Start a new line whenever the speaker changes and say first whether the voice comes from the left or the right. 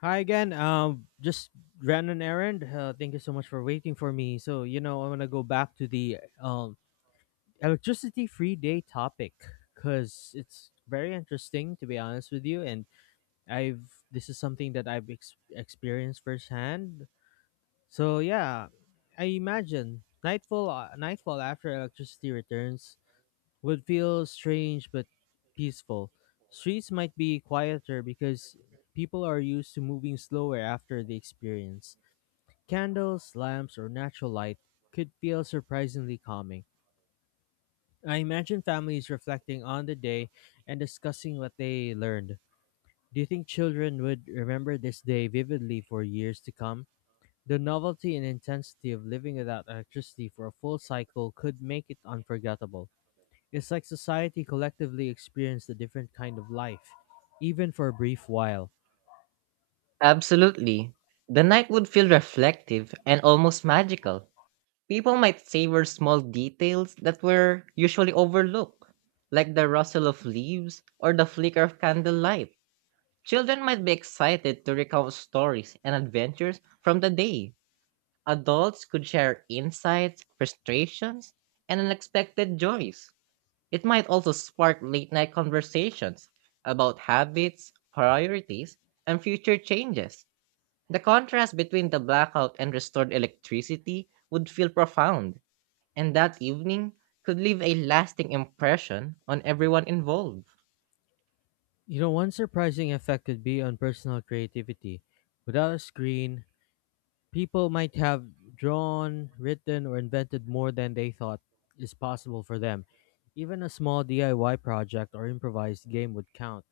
left: Hi again. Just ran an errand. Thank you so much for waiting for me. I'm gonna go back to the electricity free day topic because it's very interesting to be honest with you. And I've this is something that I've experienced firsthand. So yeah, I imagine nightfall. Nightfall after electricity returns would feel strange but peaceful. Streets might be quieter because people are used to moving slower after the experience. Candles, lamps, or natural light could feel surprisingly calming. I imagine families reflecting on the day and discussing what they learned. Do you think children would remember this day vividly for years to come? The novelty and intensity of living without electricity for a full cycle could make it unforgettable. It's like society collectively experienced a different kind of life, even for a brief while.
right: Absolutely. The night would feel reflective and almost magical. People might savor small details that were usually overlooked, like the rustle of leaves or the flicker of candlelight. Children might be excited to recount stories and adventures from the day. Adults could share insights, frustrations, and unexpected joys. It might also spark late night conversations about habits, priorities, and future changes. The contrast between the blackout and restored electricity would feel profound, and that evening could leave a lasting impression on everyone involved.
left: You know, one surprising effect could be on personal creativity. Without a screen, people might have drawn, written, or invented more than they thought is possible for them. Even a small DIY project or improvised game would count.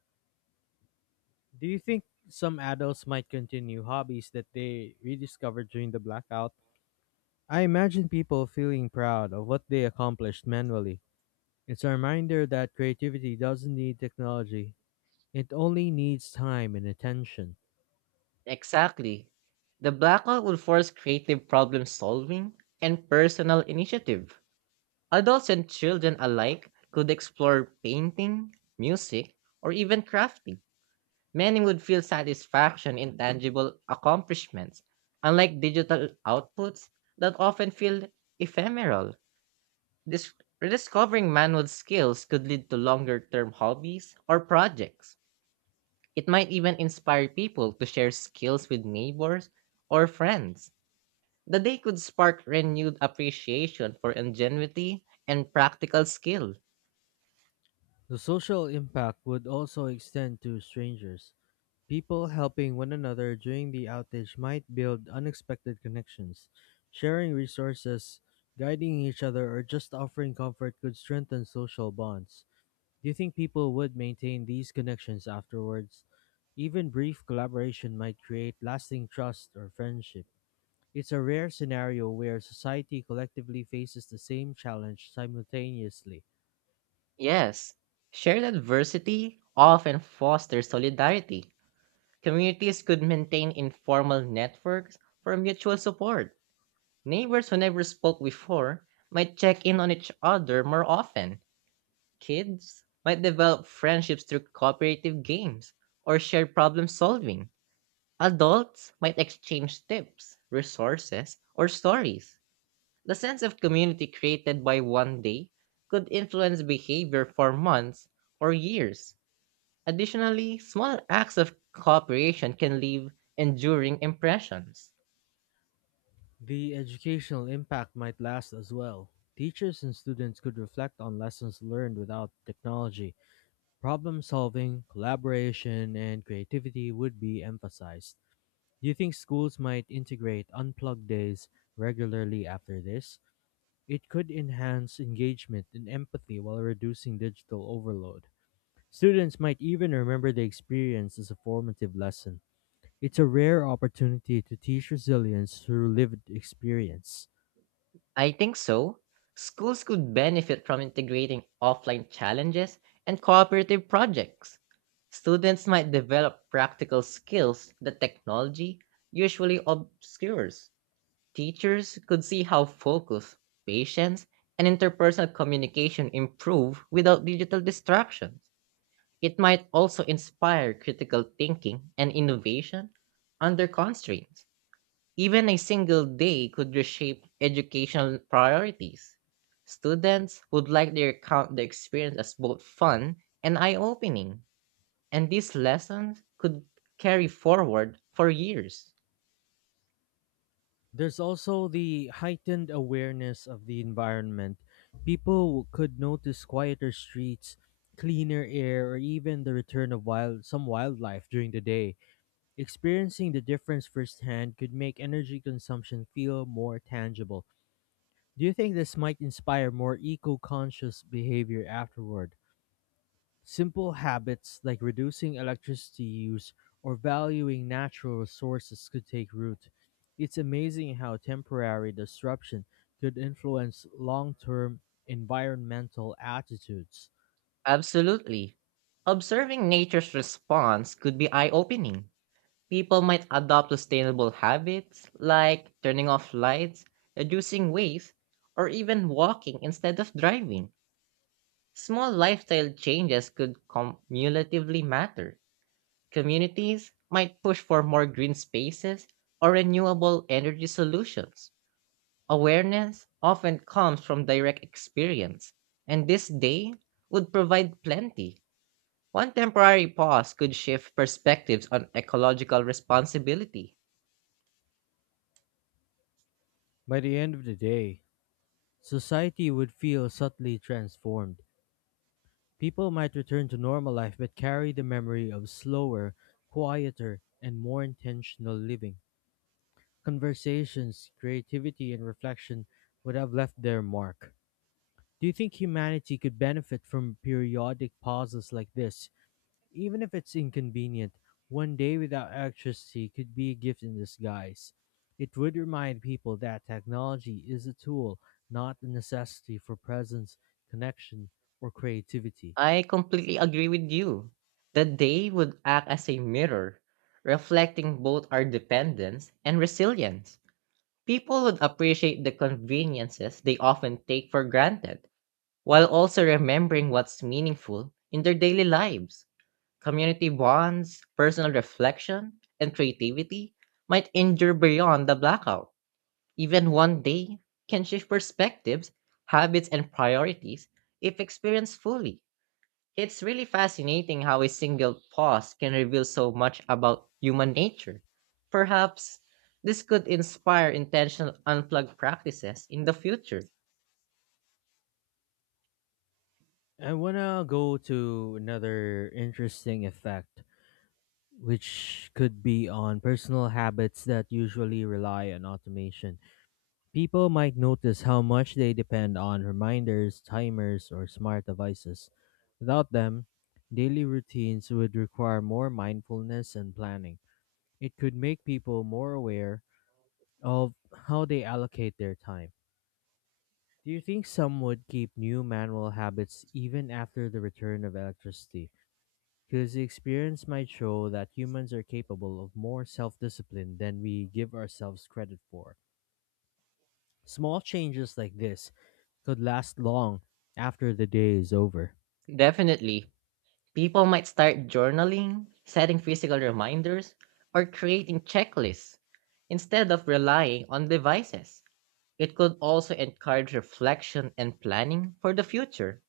left: Do you think some adults might continue hobbies that they rediscovered during the blackout? I imagine people feeling proud of what they accomplished manually. It's a reminder that creativity doesn't need technology, it only needs time and attention.
right: Exactly. The blackout would force creative problem solving and personal initiative. Adults and children alike could explore painting, music, or even crafting. Many would feel satisfaction in tangible accomplishments, unlike digital outputs that often feel ephemeral. Dis- Rediscovering manual skills could lead to longer term hobbies or projects. It might even inspire people to share skills with neighbors or friends. The day could spark renewed appreciation for ingenuity and practical skill.
left: The social impact would also extend to strangers. People helping one another during the outage might build unexpected connections. Sharing resources, guiding each other, or just offering comfort could strengthen social bonds. Do you think people would maintain these connections afterwards? Even brief collaboration might create lasting trust or friendship. It's a rare scenario where society collectively faces the same challenge simultaneously.
right: Yes, shared adversity often fosters solidarity. Communities could maintain informal networks for mutual support. Neighbors who never spoke before might check in on each other more often. Kids might develop friendships through cooperative games or shared problem solving. Adults might exchange tips, resources, or stories. The sense of community created by one day could influence behavior for months or years. Additionally, small acts of cooperation can leave enduring impressions.
left: The educational impact might last as well. Teachers and students could reflect on lessons learned without technology. Problem solving, collaboration, and creativity would be emphasized. Do you think schools might integrate unplugged days regularly after this? It could enhance engagement and empathy while reducing digital overload. Students might even remember the experience as a formative lesson. It's a rare opportunity to teach resilience through lived experience.
right: I think so. Schools could benefit from integrating offline challenges and cooperative projects. Students might develop practical skills that technology usually obscures. Teachers could see how focus, patience, and interpersonal communication improve without digital distractions. It might also inspire critical thinking and innovation under constraints. Even a single day could reshape educational priorities. Students would likely recount the experience as both fun and eye opening, and these lessons could carry forward for years.
left: There's also the heightened awareness of the environment. People could notice quieter streets, cleaner air, or even the return of wild some wildlife during the day. Experiencing the difference firsthand could make energy consumption feel more tangible. Do you think this might inspire more eco-conscious behavior afterward? Simple habits like reducing electricity use or valuing natural resources could take root. It's amazing how temporary disruption could influence long term environmental attitudes.
right: Absolutely. Observing nature's response could be eye opening. People might adopt sustainable habits like turning off lights, reducing waste, or even walking instead of driving. Small lifestyle changes could cumulatively matter. Communities might push for more green spaces or renewable energy solutions. Awareness often comes from direct experience, and this day would provide plenty. One temporary pause could shift perspectives on ecological responsibility.
left: By the end of the day, society would feel subtly transformed. People might return to normal life but carry the memory of slower, quieter, and more intentional living. Conversations, creativity, and reflection would have left their mark. Do you think humanity could benefit from periodic pauses like this? Even if it's inconvenient, one day without electricity could be a gift in disguise. It would remind people that technology is a tool, not a necessity for presence, connection, or creativity.
right: I completely agree with you. The day would act as a mirror, reflecting both our dependence and resilience. People would appreciate the conveniences they often take for granted, while also remembering what's meaningful in their daily lives. Community bonds, personal reflection, and creativity might endure beyond the blackout. Even one day can shift perspectives, habits, and priorities if experienced fully. It's really fascinating how a single pause can reveal so much about human nature. Perhaps this could inspire intentional unplugged practices in the future.
left: I want to go to another interesting effect, which could be on personal habits that usually rely on automation. People might notice how much they depend on reminders, timers, or smart devices. Without them, daily routines would require more mindfulness and planning. It could make people more aware of how they allocate their time. Do you think some would keep new manual habits even after the return of electricity? Because the experience might show that humans are capable of more self discipline than we give ourselves credit for. Small changes like this could last long after the day is over.
right: Definitely, people might start journaling, setting physical reminders, or creating checklists instead of relying on devices. It could also encourage reflection and planning for the future.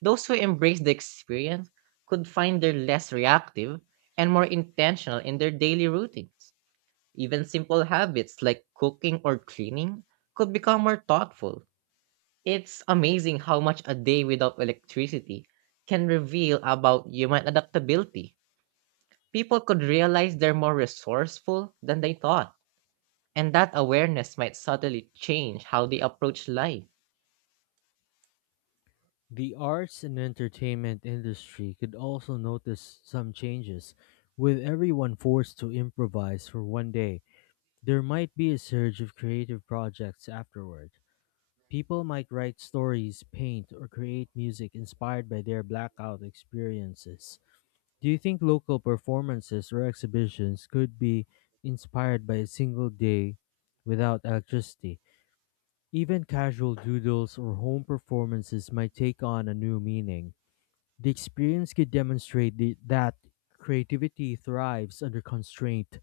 right: Those who embrace the experience could find they're less reactive and more intentional in their daily routines. Even simple habits like cooking or cleaning could become more thoughtful. It's amazing how much a day without electricity can reveal about human adaptability. People could realize they're more resourceful than they thought, and that awareness might subtly change how they approach life.
left: The arts and entertainment industry could also notice some changes. With everyone forced to improvise for one day, there might be a surge of creative projects afterward. People might write stories, paint, or create music inspired by their blackout experiences. Do you think local performances or exhibitions could be inspired by a single day without electricity? Even casual doodles or home performances might take on a new meaning. The experience could demonstrate that creativity thrives under constraint.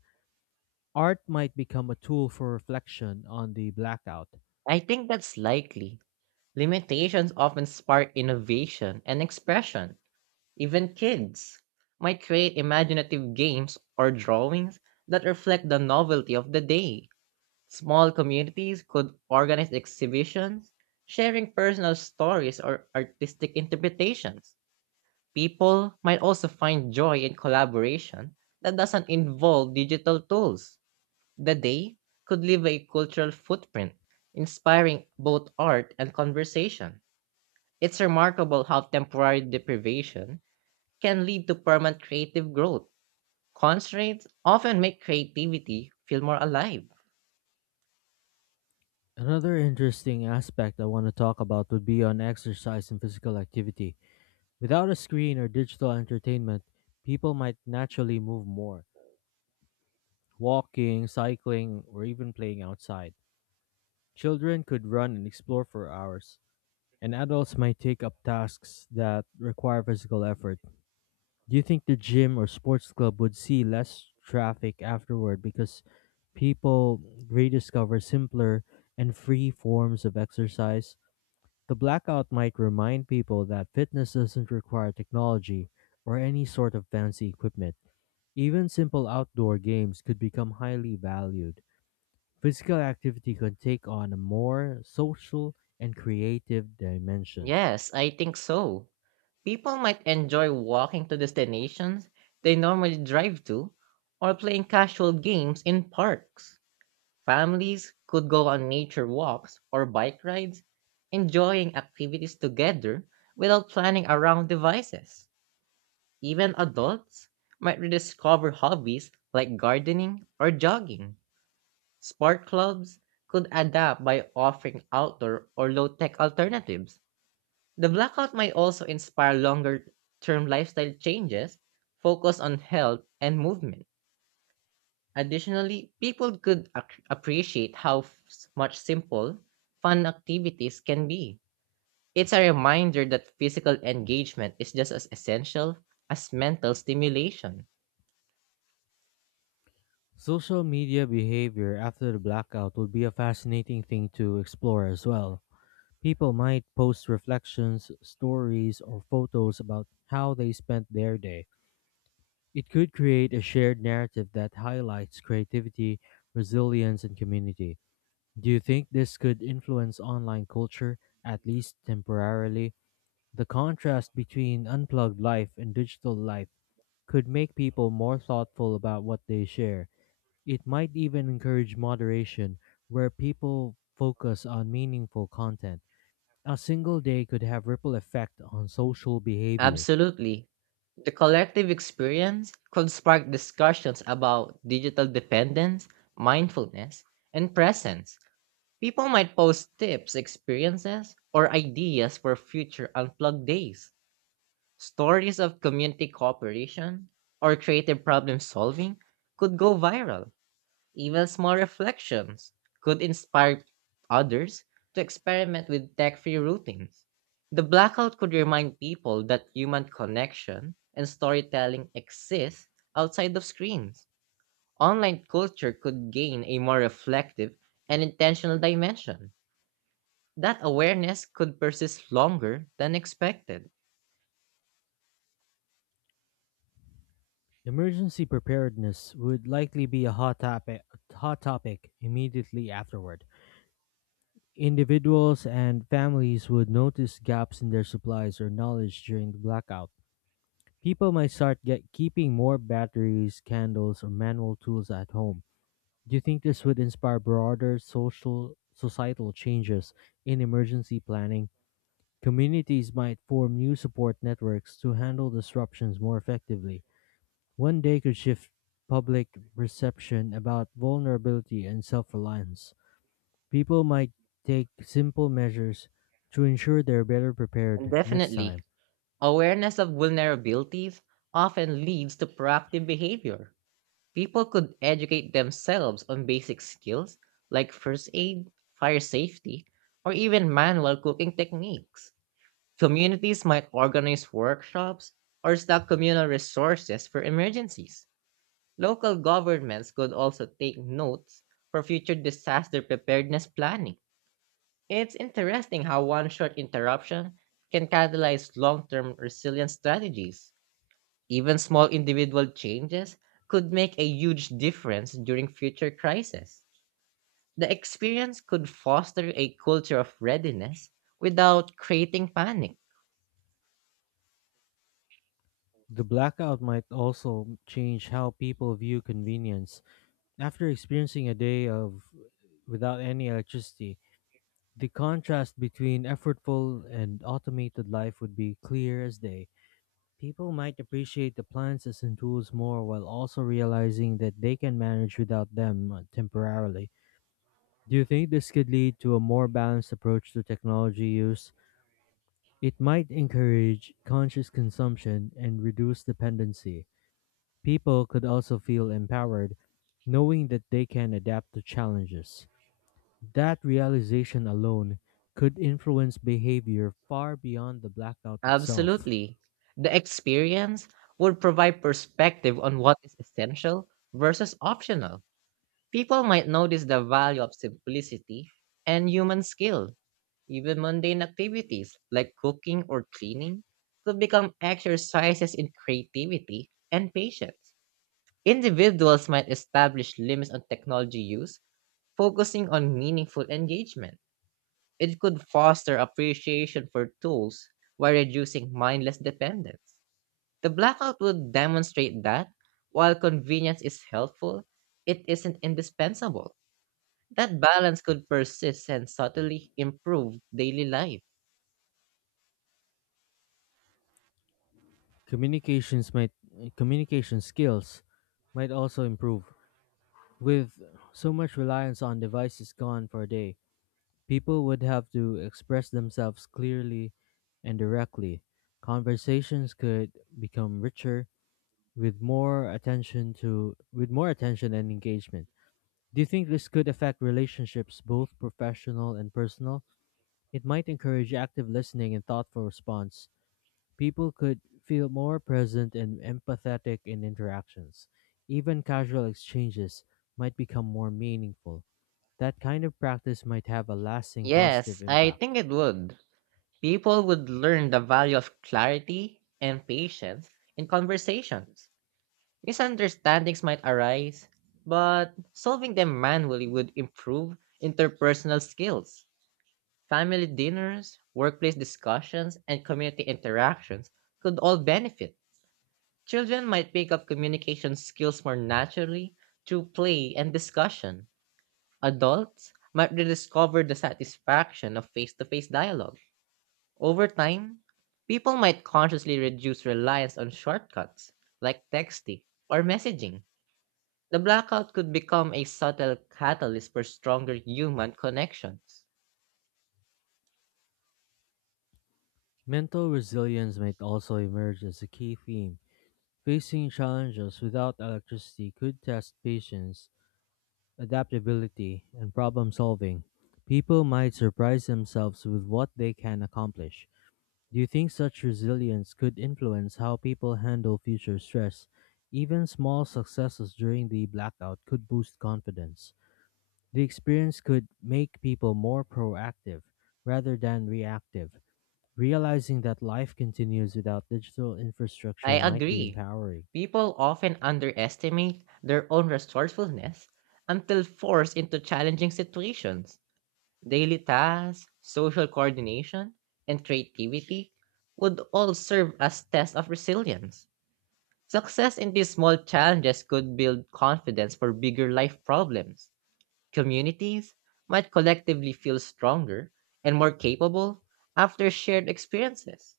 left: Art might become a tool for reflection on the blackout.
right: I think that's likely. Limitations often spark innovation and expression. Even kids might create imaginative games or drawings that reflect the novelty of the day. Small communities could organize exhibitions, sharing personal stories or artistic interpretations. People might also find joy in collaboration that doesn't involve digital tools. The day could leave a cultural footprint, inspiring both art and conversation. It's remarkable how temporary deprivation can lead to permanent creative growth. Constraints often make creativity feel more alive.
left: Another interesting aspect I want to talk about would be on exercise and physical activity. Without a screen or digital entertainment, people might naturally move more, walking, cycling, or even playing outside. Children could run and explore for hours and adults might take up tasks that require physical effort. Do you think the gym or sports club would see less traffic afterward because people rediscover simpler and free forms of exercise? The blackout might remind people that fitness doesn't require technology or any sort of fancy equipment. Even simple outdoor games could become highly valued. Physical activity could take on a more social and creative dimension.
right: Yes, I think so. People might enjoy walking to destinations they normally drive to or playing casual games in parks. Families could go on nature walks or bike rides, enjoying activities together without planning around devices. Even adults might rediscover hobbies like gardening or jogging. Sport clubs could adapt by offering outdoor or low tech alternatives. The blackout might also inspire longer term lifestyle changes focused on health and movement. Additionally, people could appreciate how much simple, fun activities can be. It's a reminder that physical engagement is just as essential as mental stimulation.
left: Social media behavior after the blackout would be a fascinating thing to explore as well. People might post reflections, stories, or photos about how they spent their day. It could create a shared narrative that highlights creativity, resilience, and community. Do you think this could influence online culture, at least temporarily? The contrast between unplugged life and digital life could make people more thoughtful about what they share. It might even encourage moderation, where people focus on meaningful content. A single day could have ripple effect on social behavior.
right: Absolutely. The collective experience could spark discussions about digital dependence, mindfulness, and presence. People might post tips, experiences, or ideas for future unplugged days. Stories of community cooperation or creative problem solving could go viral. Even small reflections could inspire others to experiment with tech free routines. The blackout could remind people that human connection and storytelling exist outside of screens. Online culture could gain a more reflective and intentional dimension. That awareness could persist longer than expected.
left: Emergency preparedness would likely be a hot topic, immediately afterward. Individuals and families would notice gaps in their supplies or knowledge during the blackout. People might start get keeping more batteries, candles, or manual tools at home. Do you think this would inspire broader social societal changes in emergency planning? Communities might form new support networks to handle disruptions more effectively. One day could shift public perception about vulnerability and self-reliance. People might take simple measures to ensure they're better
right: And
left: prepared next
right: definitely,
left: time.
right: awareness of vulnerabilities often leads to proactive behavior. People could educate themselves on basic skills like first aid, fire safety, or even manual cooking techniques. Communities might organize workshops or stock communal resources for emergencies. Local governments could also take notes for future disaster preparedness planning. It's interesting how one short interruption can catalyze long term resilience strategies. Even small individual changes could make a huge difference during future crises. The experience could foster a culture of readiness without creating panic.
left: The blackout might also change how people view convenience. After experiencing a day of without any electricity, the contrast between effortful and automated life would be clear as day. People might appreciate the plants and tools more while also realizing that they can manage without them temporarily. Do you think this could lead to a more balanced approach to technology use? It might encourage conscious consumption and reduce dependency. People could also feel empowered, knowing that they can adapt to challenges. That realization alone could influence behavior far beyond the blackout itself.
right: Absolutely. The experience would provide perspective on what is essential versus optional. People might notice the value of simplicity and human skill. Even mundane activities like cooking or cleaning could become exercises in creativity and patience. Individuals might establish limits on technology use, focusing on meaningful engagement. It could foster appreciation for tools while reducing mindless dependence. The blackout would demonstrate that while convenience is helpful, it isn't indispensable. That balance could persist and subtly improve daily life.
left: Communications might Communication skills might also improve. With so much reliance on devices gone for a day, people would have to express themselves clearly and directly. Conversations could become richer with more attention and engagement. Do you think this could affect relationships both professional and personal? It might encourage active listening and thoughtful response. People could feel more present and empathetic in interactions. Even casual exchanges might become more meaningful. That kind of practice might have a lasting positive
right: Yes, I
left: impact.
right: think it would. People would learn the value of clarity and patience in conversations. Misunderstandings might arise, but solving them manually would improve interpersonal skills. Family dinners, workplace discussions, and community interactions could all benefit. Children might pick up communication skills more naturally through play and discussion. Adults might rediscover the satisfaction of face to face dialogue. Over time, people might consciously reduce reliance on shortcuts like texting or messaging. The blackout could become a subtle catalyst for stronger human connections.
left: Mental resilience might also emerge as a key theme. Facing challenges without electricity could test patience, adaptability, and problem solving. People might surprise themselves with what they can accomplish. Do you think such resilience could influence how people handle future stress? Even small successes during the blackout could boost confidence. The experience could make people more proactive rather than reactive. Realizing that life continues without digital
right: I
left: infrastructure might be
right: agree.
left: empowering.
right: People often underestimate their own resourcefulness until forced into challenging situations. Daily tasks, social coordination, and creativity would all serve as tests of resilience. Success in these small challenges could build confidence for bigger life problems. Communities might collectively feel stronger and more capable after shared experiences.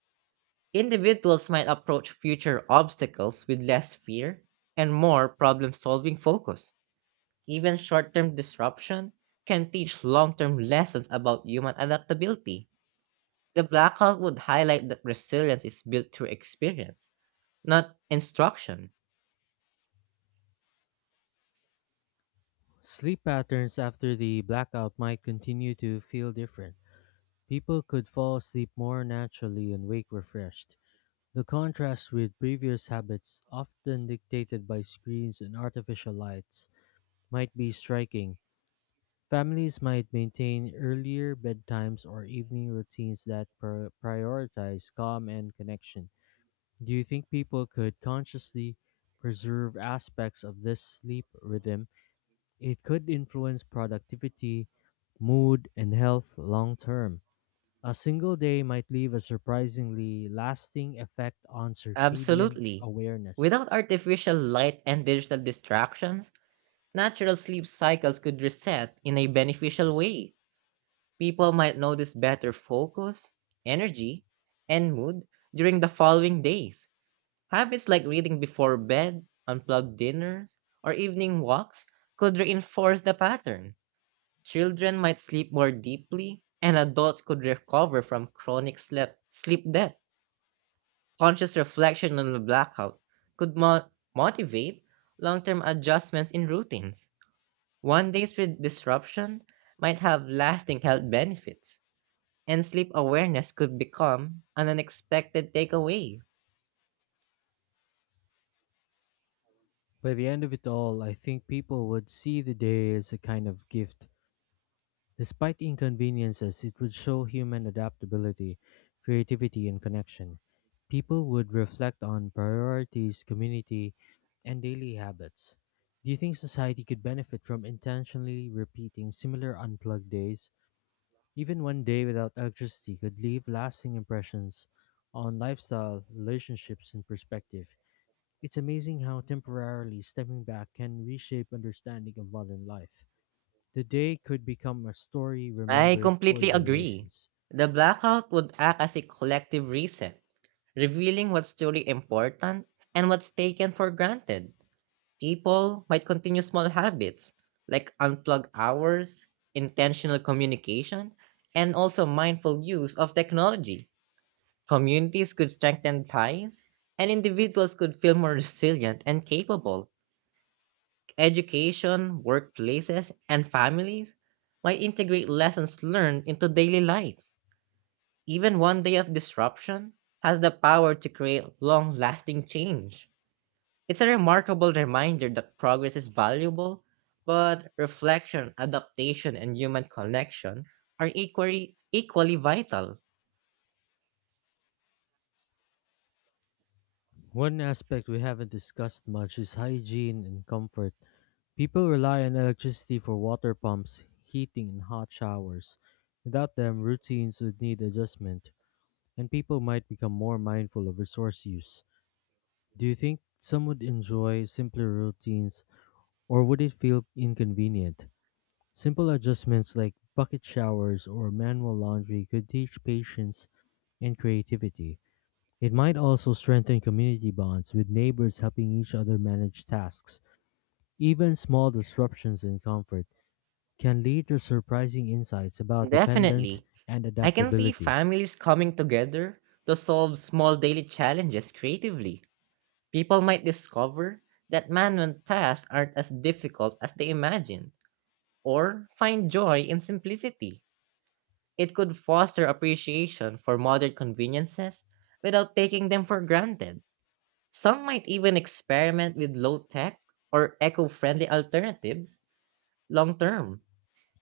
right: Individuals might approach future obstacles with less fear and more problem solving focus. Even short term disruption can teach long term lessons about human adaptability. The blackout would highlight that resilience is built through experience, not instruction.
left: Sleep patterns after the blackout might continue to feel different. People could fall asleep more naturally and wake refreshed. The contrast with previous habits, often dictated by screens and artificial lights, might be striking. Families might maintain earlier bedtimes or evening routines that prioritize calm and connection. Do you think people could consciously preserve aspects of this sleep rhythm? It could influence productivity, mood, and health long term. A single day might leave a surprisingly lasting effect on circadian
right: Absolutely.
left: awareness.
right: Without artificial light and digital distractions, natural sleep cycles could reset in a beneficial way. People might notice better focus, energy, and mood during the following days. Habits like reading before bed, unplugged dinners, or evening walks could reinforce the pattern. Children might sleep more deeply, and adults could recover from chronic sleep debt. Conscious reflection on the blackout could motivate long term adjustments in routines. One day's disruption might have lasting health benefits, and sleep awareness could become an unexpected takeaway.
left: By the end of it all, I think people would see the day as a kind of gift. Despite inconveniences, it would show human adaptability, creativity, and connection. People would reflect on priorities, community, and daily habits. Do you think society could benefit from intentionally repeating similar unplugged days? Even one day without electricity could leave lasting impressions on lifestyle, relationships, and perspective. It's amazing how temporarily stepping back can reshape understanding of modern life. The day could become a story
right: I
left: remembered for
right: completely agree.
left: generations.
right: The blackout would act as a collective reset, revealing what's truly important and what's taken for granted. People might continue small habits like unplug hours, intentional communication, and also mindful use of technology. Communities could strengthen ties, and individuals could feel more resilient and capable. Education, workplaces, and families might integrate lessons learned into daily life. Even one day of disruption has the power to create long lasting change. It's a remarkable reminder that progress is valuable, but reflection, adaptation, and human connection are equally vital.
left: One aspect we haven't discussed much is hygiene and comfort. People rely on electricity for water pumps, heating, and hot showers. Without them, routines would need adjustment, and people might become more mindful of resource use. Do you think some would enjoy simpler routines or would it feel inconvenient? Simple adjustments like bucket showers or manual laundry could teach patience and creativity. It might also strengthen community bonds with neighbors helping each other manage tasks. Even small disruptions in comfort can lead to surprising insights about dependence
right: Definitely,
left: and
right: I can see
left: adaptability.
right: families coming together to solve small daily challenges creatively. People might discover that manual tasks aren't as difficult as they imagine, or find joy in simplicity. It could foster appreciation for modern conveniences without taking them for granted. Some might even experiment with low tech or eco friendly alternatives long term.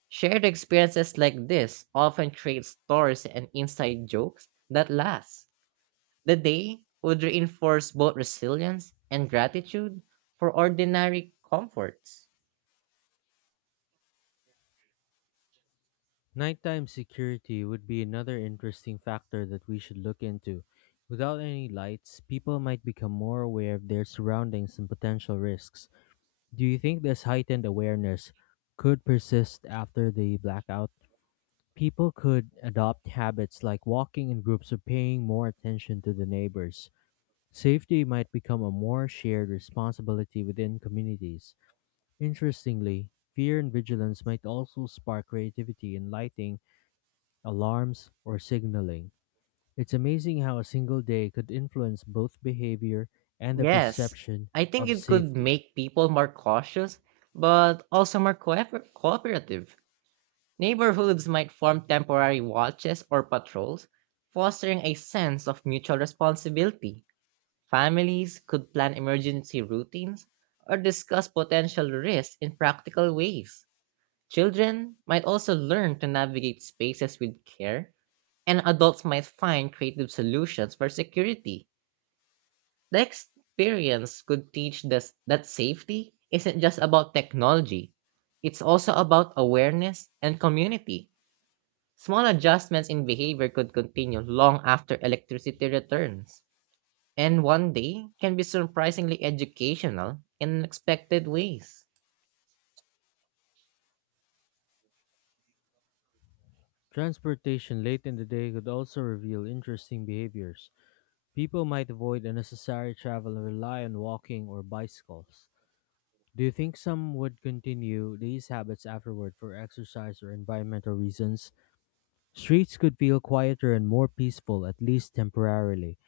right: Shared experiences like this often create stories and inside jokes that last. The day would reinforce both resilience and gratitude for ordinary comforts.
left: Nighttime security would be another interesting factor that we should look into. Without any lights, people might become more aware of their surroundings and potential risks. Do you think this heightened awareness could persist after the blackout? People could adopt habits like walking in groups or paying more attention to the neighbors. Safety might become a more shared responsibility within communities. Interestingly, fear and vigilance might also spark creativity and lighting, alarms, or signaling. It's amazing how a single day could influence both behavior and the
right: Yes,
left: perception
right: I think
left: of
right: it could
left: safety.
right: make people more cautious, but also more cooperative. Neighborhoods might form temporary watches or patrols, fostering a sense of mutual responsibility. Families could plan emergency routines or discuss potential risks in practical ways. Children might also learn to navigate spaces with care, and adults might find creative solutions for security. The experience could teach us that safety isn't just about technology, it's also about awareness and community. Small adjustments in behavior could continue long after electricity returns, and one day can be surprisingly educational in unexpected ways.
left: Transportation late in the day could also reveal interesting behaviors. People might avoid unnecessary travel and rely on walking or bicycles. Do you think some would continue these habits afterward for exercise or environmental reasons? Streets could feel quieter and more peaceful, at least temporarily.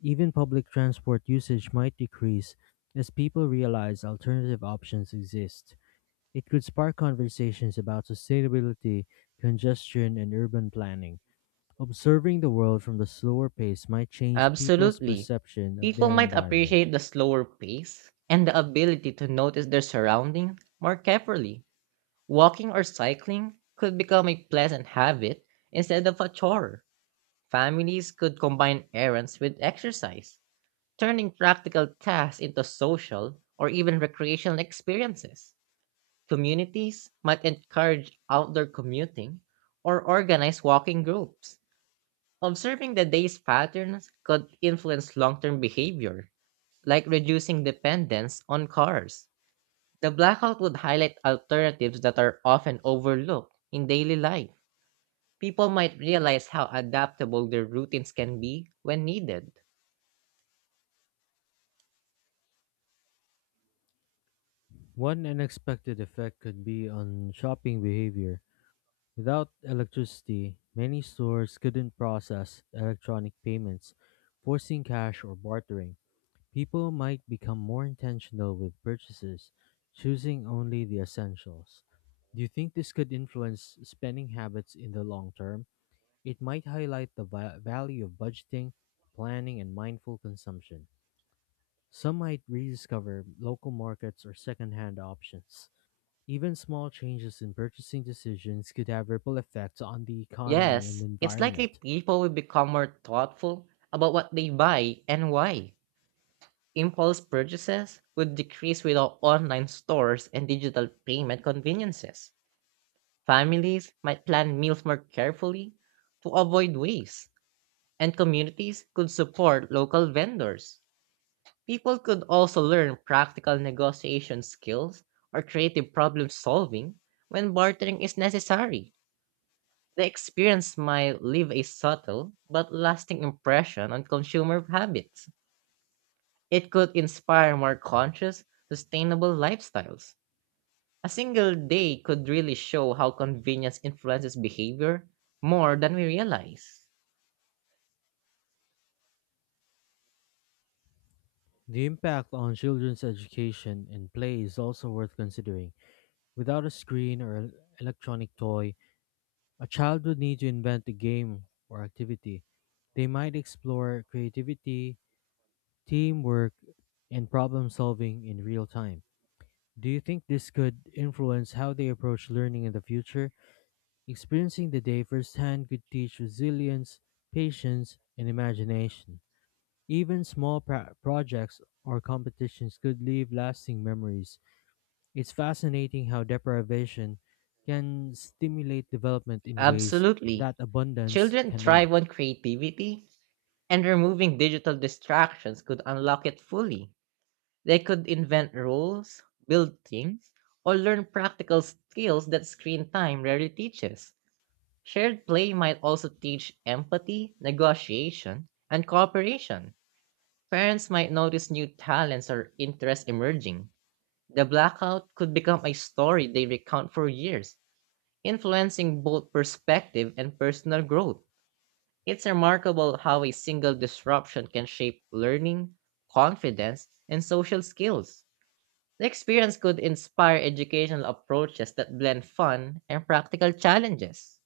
left: Even public transport usage might decrease as people realize alternative options exist. It could spark conversations about sustainability, congestion, and urban planning. Observing the world from the slower pace might change people's
right: Absolutely.
left: perception of
right: People
left: their
right: might
left: environment.
right: appreciate the slower pace and the ability to notice their surroundings more carefully. Walking or cycling could become a pleasant habit instead of a chore. Families could combine errands with exercise, turning practical tasks into social or even recreational experiences. Communities might encourage outdoor commuting or organize walking groups. Observing the day's patterns could influence long term behavior, like reducing dependence on cars. The blackout would highlight alternatives that are often overlooked in daily life. People might realize how adaptable their routines can be when needed.
left: One unexpected effect could be on shopping behavior. Without electricity, many stores couldn't process electronic payments, forcing cash or bartering. People might become more intentional with purchases, choosing only the essentials. Do you think this could influence spending habits in the long term? It might highlight the value of budgeting, planning, and mindful consumption. Some might rediscover local markets or secondhand options. Even small changes in purchasing decisions could have ripple effects on the economy and
right: Yes, it's likely
left: environment.
right: people will become more thoughtful about what they buy and why. Impulse purchases would decrease without online stores and digital payment conveniences. Families might plan meals more carefully to avoid waste, and communities could support local vendors. People could also learn practical negotiation skills or creative problem solving when bartering is necessary. The experience might leave a subtle but lasting impression on consumer habits. It could inspire more conscious, sustainable lifestyles. A single day could really show how convenience influences behavior more than we realize.
left: The impact on children's education and play is also worth considering. Without a screen or an electronic toy, a child would need to invent a game or activity. They might explore creativity, teamwork, and problem solving in real time. Do you think this could influence how they approach learning in the future? Experiencing the day firsthand could teach resilience, patience, and imagination. Even small projects or competitions could leave lasting memories. It's fascinating how deprivation can stimulate development in ways
right: Absolutely.
left: that abundance
right: Children
left: cannot.
right: thrive on creativity, and removing digital distractions could unlock it fully. They could invent rules, build things, or learn practical skills that screen time rarely teaches. Shared play might also teach empathy, negotiation, and cooperation. Parents might notice new talents or interests emerging. The blackout could become a story they recount for years, influencing both perspective and personal growth. It's remarkable how a single disruption can shape learning, confidence, and social skills. The experience could inspire educational approaches that blend fun and practical challenges.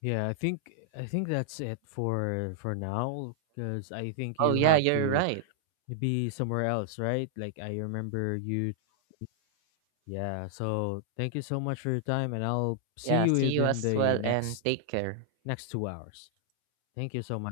left: Yeah, I think that's it for now because I think
right: Oh,
left: you
right: yeah,
left: have
right: you're
left: to
right: right.
left: be somewhere else, right? Like I remember you. Yeah, so thank you so much for your time and I'll see
right: Yeah,
left: you
right: see you
left: within
right: as
left: the
right: well and take care.
left: next 2 hours. Thank you so much.